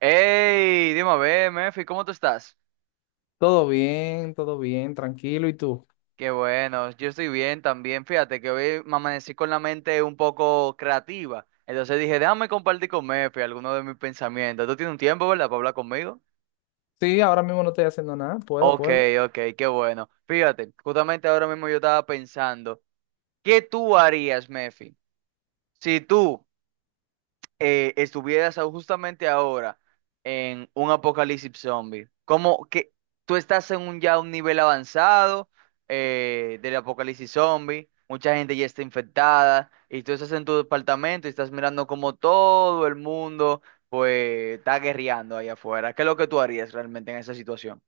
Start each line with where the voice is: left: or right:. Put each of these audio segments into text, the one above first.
right: Hey, dime a ver, Mefi, ¿cómo tú estás?
left: Todo bien, tranquilo. ¿Y tú?
right: Qué bueno, yo estoy bien también. Fíjate que hoy me amanecí con la mente un poco creativa. Entonces dije, déjame compartir con Mefi algunos de mis pensamientos. ¿Tú tienes un tiempo, verdad, para hablar conmigo?
left: Sí, ahora mismo no estoy haciendo nada. Puedo,
right: Ok,
left: puedo.
right: ok, qué bueno. Fíjate, justamente ahora mismo yo estaba pensando, ¿qué tú harías, Mefi? Si tú estuvieras justamente ahora en un apocalipsis zombie, como que tú estás en un ya un nivel avanzado del apocalipsis zombie, mucha gente ya está infectada y tú estás en tu departamento y estás mirando como todo el mundo pues está guerreando ahí afuera. ¿Qué es lo que tú harías realmente en esa situación?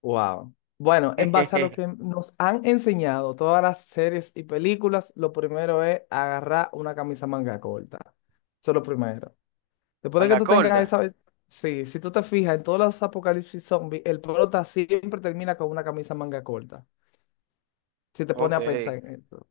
left: Wow. Bueno, en base a lo que nos han enseñado todas las series y películas, lo primero es agarrar una camisa manga corta. Eso es lo primero. Después de que
right: Manga
left: tú tengas
right: corta.
left: Sí, si tú te fijas, en todos los apocalipsis zombies, el prota siempre termina con una camisa manga corta. Si te
right: Ok,
left: pones a pensar en eso.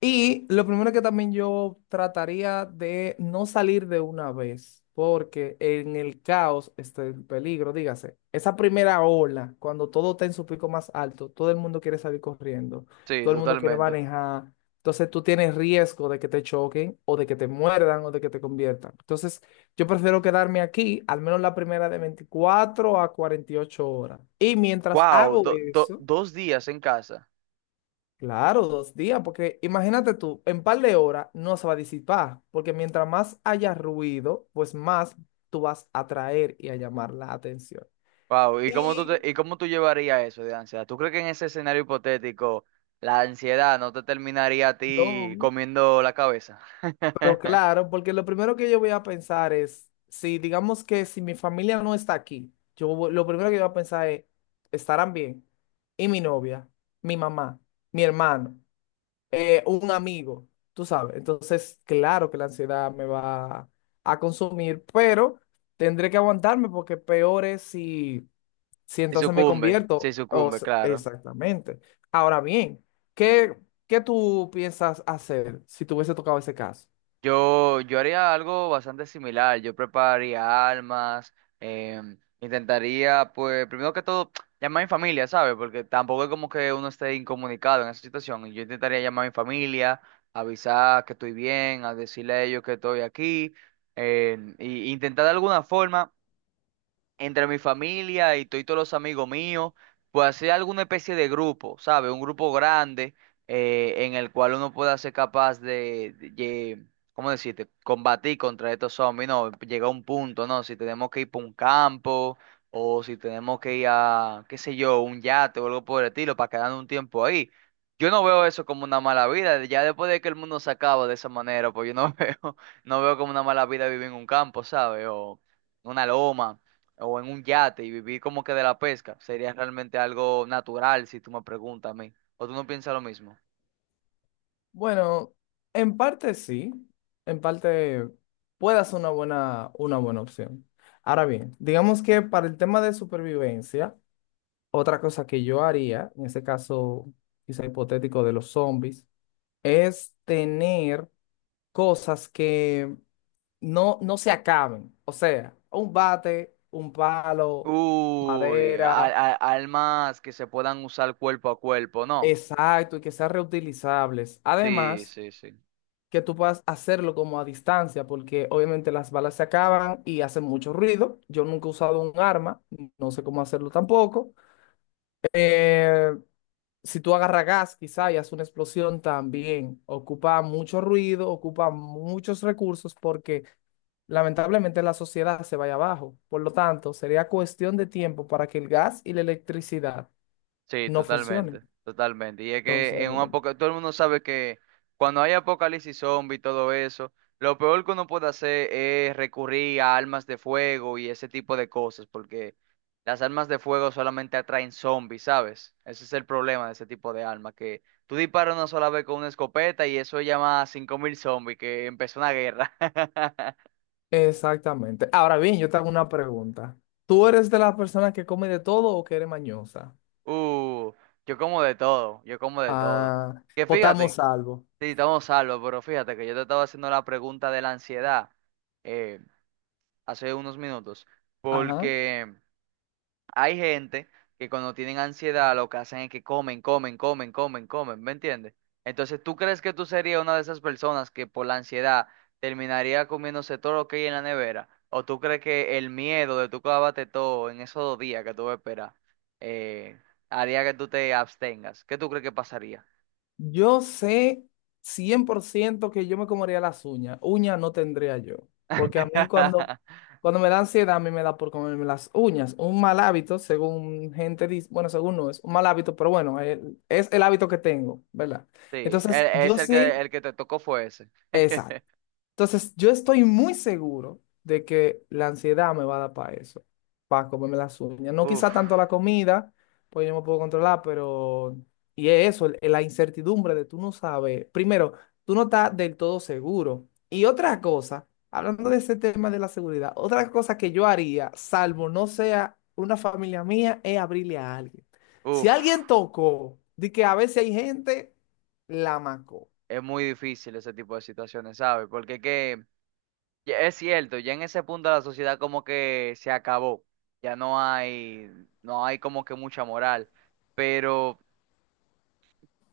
left: Y lo primero que también yo trataría de no salir de una vez, porque en el caos está el peligro, dígase. Esa primera ola, cuando todo está en su pico más alto, todo el mundo quiere salir corriendo,
right: sí,
left: todo el mundo quiere
right: totalmente.
left: manejar. Entonces tú tienes riesgo de que te choquen o de que te muerdan o de que te conviertan. Entonces yo prefiero quedarme aquí, al menos la primera de 24 a 48 horas. Y mientras
right: Wow,
left: hago eso.
right: dos días en casa.
left: Claro, 2 días, porque imagínate tú, en par de horas no se va a disipar, porque mientras más haya ruido, pues más tú vas a atraer y a llamar la atención.
right: Wow, ¿y cómo
left: Y
right: y cómo tú llevarías eso de ansiedad? ¿Tú crees que en ese escenario hipotético la ansiedad no te terminaría a ti
left: no,
right: comiendo la cabeza?
left: pero claro, porque lo primero que yo voy a pensar es, si digamos que si mi familia no está aquí, lo primero que yo voy a pensar es, ¿estarán bien? Y mi novia, mi mamá, mi hermano. Un amigo, tú sabes. Entonces, claro que la ansiedad me va a consumir, pero tendré que aguantarme porque peor es si
right: Si
left: entonces me
right: sucumbe,
left: convierto.
right: si
left: O
right: sucumbe,
left: s-
right: claro.
left: exactamente. Ahora bien, ¿qué, qué tú piensas hacer si te hubiese tocado ese caso?
right: Yo haría algo bastante similar. Yo prepararía almas, intentaría, pues, primero que todo, llamar a mi familia, ¿sabes? Porque tampoco es como que uno esté incomunicado en esa situación. Yo intentaría llamar a mi familia, avisar que estoy bien, a decirle a ellos que estoy aquí, y intentar de alguna forma entre mi familia y todos los amigos míos, pues hacer alguna especie de grupo, ¿sabes? Un grupo grande en el cual uno pueda ser capaz de ¿cómo decirte? Combatir contra estos zombies, ¿no? Llega a un punto, ¿no? Si tenemos que ir para un campo o si tenemos que ir a, qué sé yo, un yate o algo por el estilo para quedarnos un tiempo ahí. Yo no veo eso como una mala vida, ya después de que el mundo se acaba de esa manera, pues yo no veo, no veo como una mala vida vivir en un campo, ¿sabes? O una loma o en un yate y vivir como que de la pesca, sería realmente algo natural si tú me preguntas a mí. ¿O tú no piensas lo mismo?
left: Bueno, en parte sí, en parte puede ser una buena opción. Ahora bien, digamos que para el tema de supervivencia, otra cosa que yo haría, en este caso quizá hipotético de los zombies, es tener cosas que no se acaben. O sea, un bate, un palo,
right: Uy,
left: madera,
right: almas que se puedan usar cuerpo a cuerpo, ¿no?
left: exacto, y que sean reutilizables.
right: Sí,
left: Además,
right: sí, sí.
left: que tú puedas hacerlo como a distancia, porque obviamente las balas se acaban y hacen mucho ruido. Yo nunca he usado un arma, no sé cómo hacerlo tampoco. Eh, si tú agarras gas quizá y haces una explosión también, ocupa mucho ruido, ocupa muchos recursos porque lamentablemente la sociedad se vaya abajo. Por lo tanto, sería cuestión de tiempo para que el gas y la electricidad
right: Sí,
left: no funcionen.
right: totalmente, totalmente. Y es que
left: Entonces,
right: en un apocalipsis, todo el mundo sabe que cuando hay apocalipsis zombie y todo eso, lo peor que uno puede hacer es recurrir a armas de fuego y ese tipo de cosas, porque las armas de fuego solamente atraen zombies, ¿sabes? Ese es el problema de ese tipo de armas, que tú disparas una sola vez con una escopeta y eso llama a 5.000 zombies, que empezó una guerra.
left: exactamente. Ahora bien, yo te hago una pregunta. ¿Tú eres de las personas que come de todo o que eres mañosa?
right: Uh, yo como de todo, yo como de todo.
left: Ah,
right: Que fíjate.
left: potamos algo.
right: Sí, estamos salvos, pero fíjate que yo te estaba haciendo la pregunta de la ansiedad eh, hace unos minutos,
left: Ajá.
right: porque hay gente que cuando tienen ansiedad lo que hacen es que comen, comen, comen, comen, comen, ¿me entiendes? Entonces, ¿tú crees que tú serías una de esas personas que por la ansiedad terminaría comiéndose todo lo que hay en la nevera? ¿O tú crees que el miedo de tú clavarte todo en esos dos días que tú esperas eh, haría que tú te abstengas? ¿Qué tú crees que pasaría?
left: Yo sé 100% que yo me comería las uñas. Uñas no tendría yo. Porque a mí cuando, cuando me da ansiedad, a mí me da por comerme las uñas. Un mal hábito, según gente dice, bueno, según no es un mal hábito, pero bueno, es el hábito que tengo, ¿verdad?
right: Sí,
left: Entonces,
right: es
left: yo sé,
right: el que te tocó fue ese.
left: esa. Entonces, yo estoy muy seguro de que la ansiedad me va a dar para eso, para comerme las uñas. No
right: Uf,
left: quizá tanto la comida, pues yo me puedo controlar, pero. Y es eso, la incertidumbre de tú no sabes. Primero, tú no estás del todo seguro. Y otra cosa, hablando de ese tema de la seguridad, otra cosa que yo haría, salvo no sea una familia mía, es abrirle a alguien. Si
right: uf,
left: alguien tocó, de que a veces hay gente, la macó.
right: es muy difícil ese tipo de situaciones, ¿sabes? Porque que, ya es cierto, ya en ese punto la sociedad como que se acabó, ya no hay, no hay como que mucha moral, pero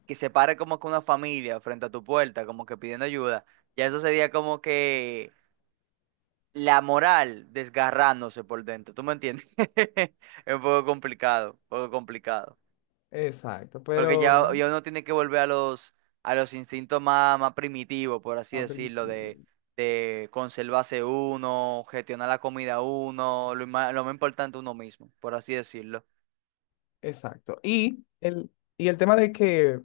right: que se pare como que una familia frente a tu puerta, como que pidiendo ayuda, ya eso sería como que la moral desgarrándose por dentro, ¿tú me entiendes? Es un poco complicado, un poco complicado.
left: Exacto,
right: Porque
left: pero
right: ya,
left: nada.
right: ya uno tiene que volver a los instintos más, más primitivos, por así
left: Más
right: decirlo,
left: permitido.
right: de conservarse uno, gestionar la comida uno, lo más importante uno mismo, por así decirlo.
left: Exacto. Y el tema de que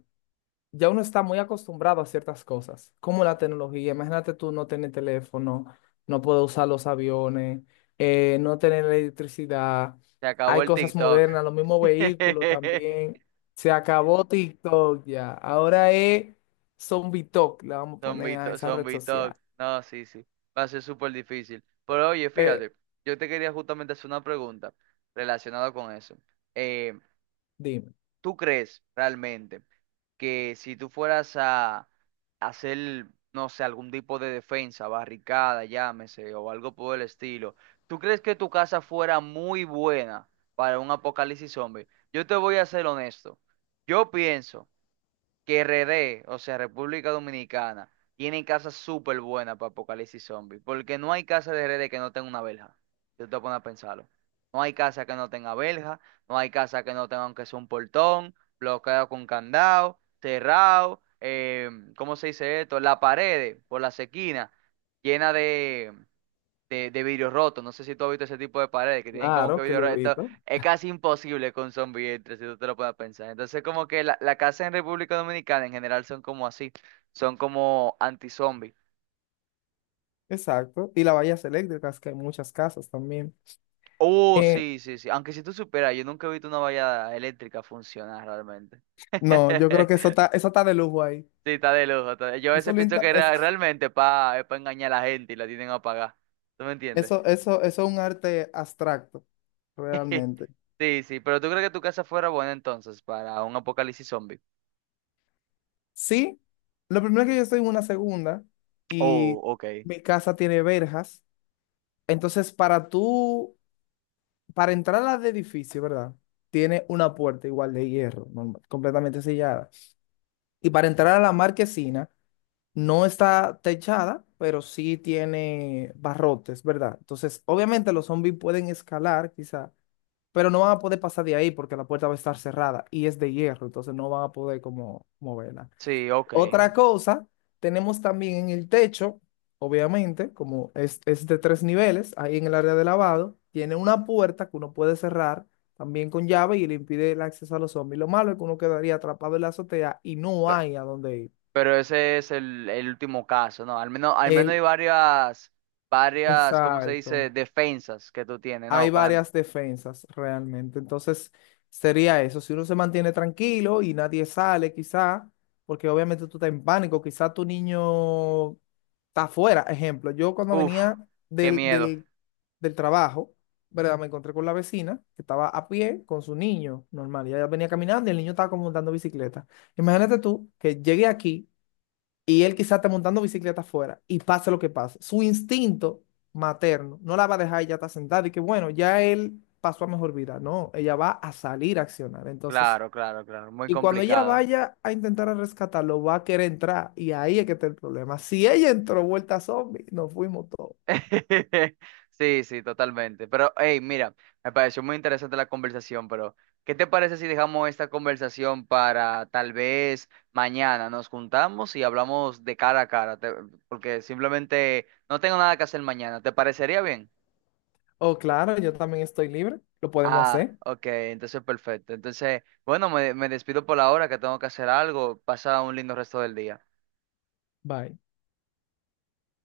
left: ya uno está muy acostumbrado a ciertas cosas, como la tecnología. Imagínate tú no tener teléfono, no poder usar los aviones, no tener electricidad.
right: Se acabó
left: Hay
right: el
left: cosas
right: TikTok.
left: modernas, los mismos vehículos también. Se acabó TikTok ya. Ahora es Zombie Talk, le vamos a
right: Zombie
left: poner a esa red
right: zombie
left: social.
right: talk. No, sí, sí. Va a ser súper difícil. Pero oye,
left: Pe-
right: fíjate, yo te quería justamente hacer una pregunta relacionada con eso. Eh,
left: dime.
right: ¿Tú crees realmente que si tú fueras a hacer, no sé, algún tipo de defensa, barricada, llámese, o algo por el estilo, ¿tú crees que tu casa fuera muy buena para un apocalipsis zombie? Yo te voy a ser honesto. Yo pienso que RD, o sea, República Dominicana, tiene casas súper buenas para Apocalipsis Zombie, porque no hay casa de RD que no tenga una verja. Yo te voy a poner a pensarlo. No hay casa que no tenga verja, no hay casa que no tenga aunque sea un portón, bloqueado con candado, cerrado, ¿cómo se dice esto? Las paredes por las esquinas, llena de vidrio roto. No sé si tú has visto ese tipo de paredes que tienen como que
left: Claro que
right: vidrio
left: lo
right: roto.
left: evito.
right: Es casi imposible que un zombie entre, si tú te lo puedes pensar. Entonces, como que la casa en República Dominicana en general son como así, son como anti-zombie.
left: Exacto. Y las vallas eléctricas, que hay muchas casas también.
right: Oh,
left: Eh,
right: sí, sí, sí. Aunque si tú supieras, yo nunca he visto una valla eléctrica funcionar realmente.
left: No, yo creo que eso está, eso está de lujo ahí.
right: Sí, está de lujo. Yo a veces
left: Eso, lo
right: pienso
left: inta-
right: que
left: eso,
right: realmente pa, es para engañar a la gente y la tienen apagada. ¿Tú me entiendes?
left: eso, eso, eso es un arte abstracto, realmente.
right: Sí, sí, pero ¿tú crees que tu casa fuera buena entonces para un apocalipsis zombie?
left: Sí, lo primero es que yo estoy en una segunda
right: Oh,
left: y
right: ok.
left: mi casa tiene verjas. Entonces, para tú, para entrar al edificio, ¿verdad? Tiene una puerta igual de hierro, normal, completamente sellada. Y para entrar a la marquesina, no está techada, pero sí tiene barrotes, ¿verdad? Entonces, obviamente los zombies pueden escalar, quizá, pero no van a poder pasar de ahí porque la puerta va a estar cerrada y es de hierro, entonces no van a poder como moverla.
right: Sí, ok.
left: Otra cosa, tenemos también en el techo, obviamente, como es de tres niveles, ahí en el área de lavado, tiene una puerta que uno puede cerrar también con llave y le impide el acceso a los zombies. Lo malo es que uno quedaría atrapado en la azotea y no
right: Pero,
left: hay a dónde ir.
right: pero ese es el último caso, ¿no? Al menos hay
left: El,
right: varias, varias, ¿cómo se dice?
left: Exacto.
right: Defensas que tú tienes,
left: Hay
right: ¿no? ¿Pan?
left: varias defensas realmente. Entonces, sería eso. Si uno se mantiene tranquilo y nadie sale, quizá, porque obviamente tú estás en pánico, quizá tu niño está afuera. Ejemplo, yo cuando
right: Uf,
left: venía
right: qué
left: del,
right: miedo.
left: del, del trabajo, ¿verdad? Me encontré con la vecina que estaba a pie con su niño normal, y ella venía caminando y el niño estaba como montando bicicleta. Imagínate tú que llegué aquí y él quizás está montando bicicleta afuera y pase lo que pase. Su instinto materno no la va a dejar ella está sentada y que bueno, ya él pasó a mejor vida. No, ella va a salir a accionar. Entonces,
right: Claro, claro, claro. Muy
left: y cuando ella
right: complicado.
left: vaya a intentar a rescatarlo, va a querer entrar y ahí es que está el problema. Si ella entró vuelta zombie, nos fuimos todos.
right: Sí, sí, totalmente. Pero, hey, mira, me pareció muy interesante la conversación, pero ¿qué te parece si dejamos esta conversación para tal vez mañana? Nos juntamos y hablamos de cara a cara, te- porque simplemente no tengo nada que hacer mañana. ¿Te parecería bien?
left: Oh, claro, yo también estoy libre, lo podemos
right: Ah,
left: hacer.
right: ok, entonces perfecto. Entonces, bueno, me despido por la hora que tengo que hacer algo. Pasa un lindo resto del día.
left: Bye.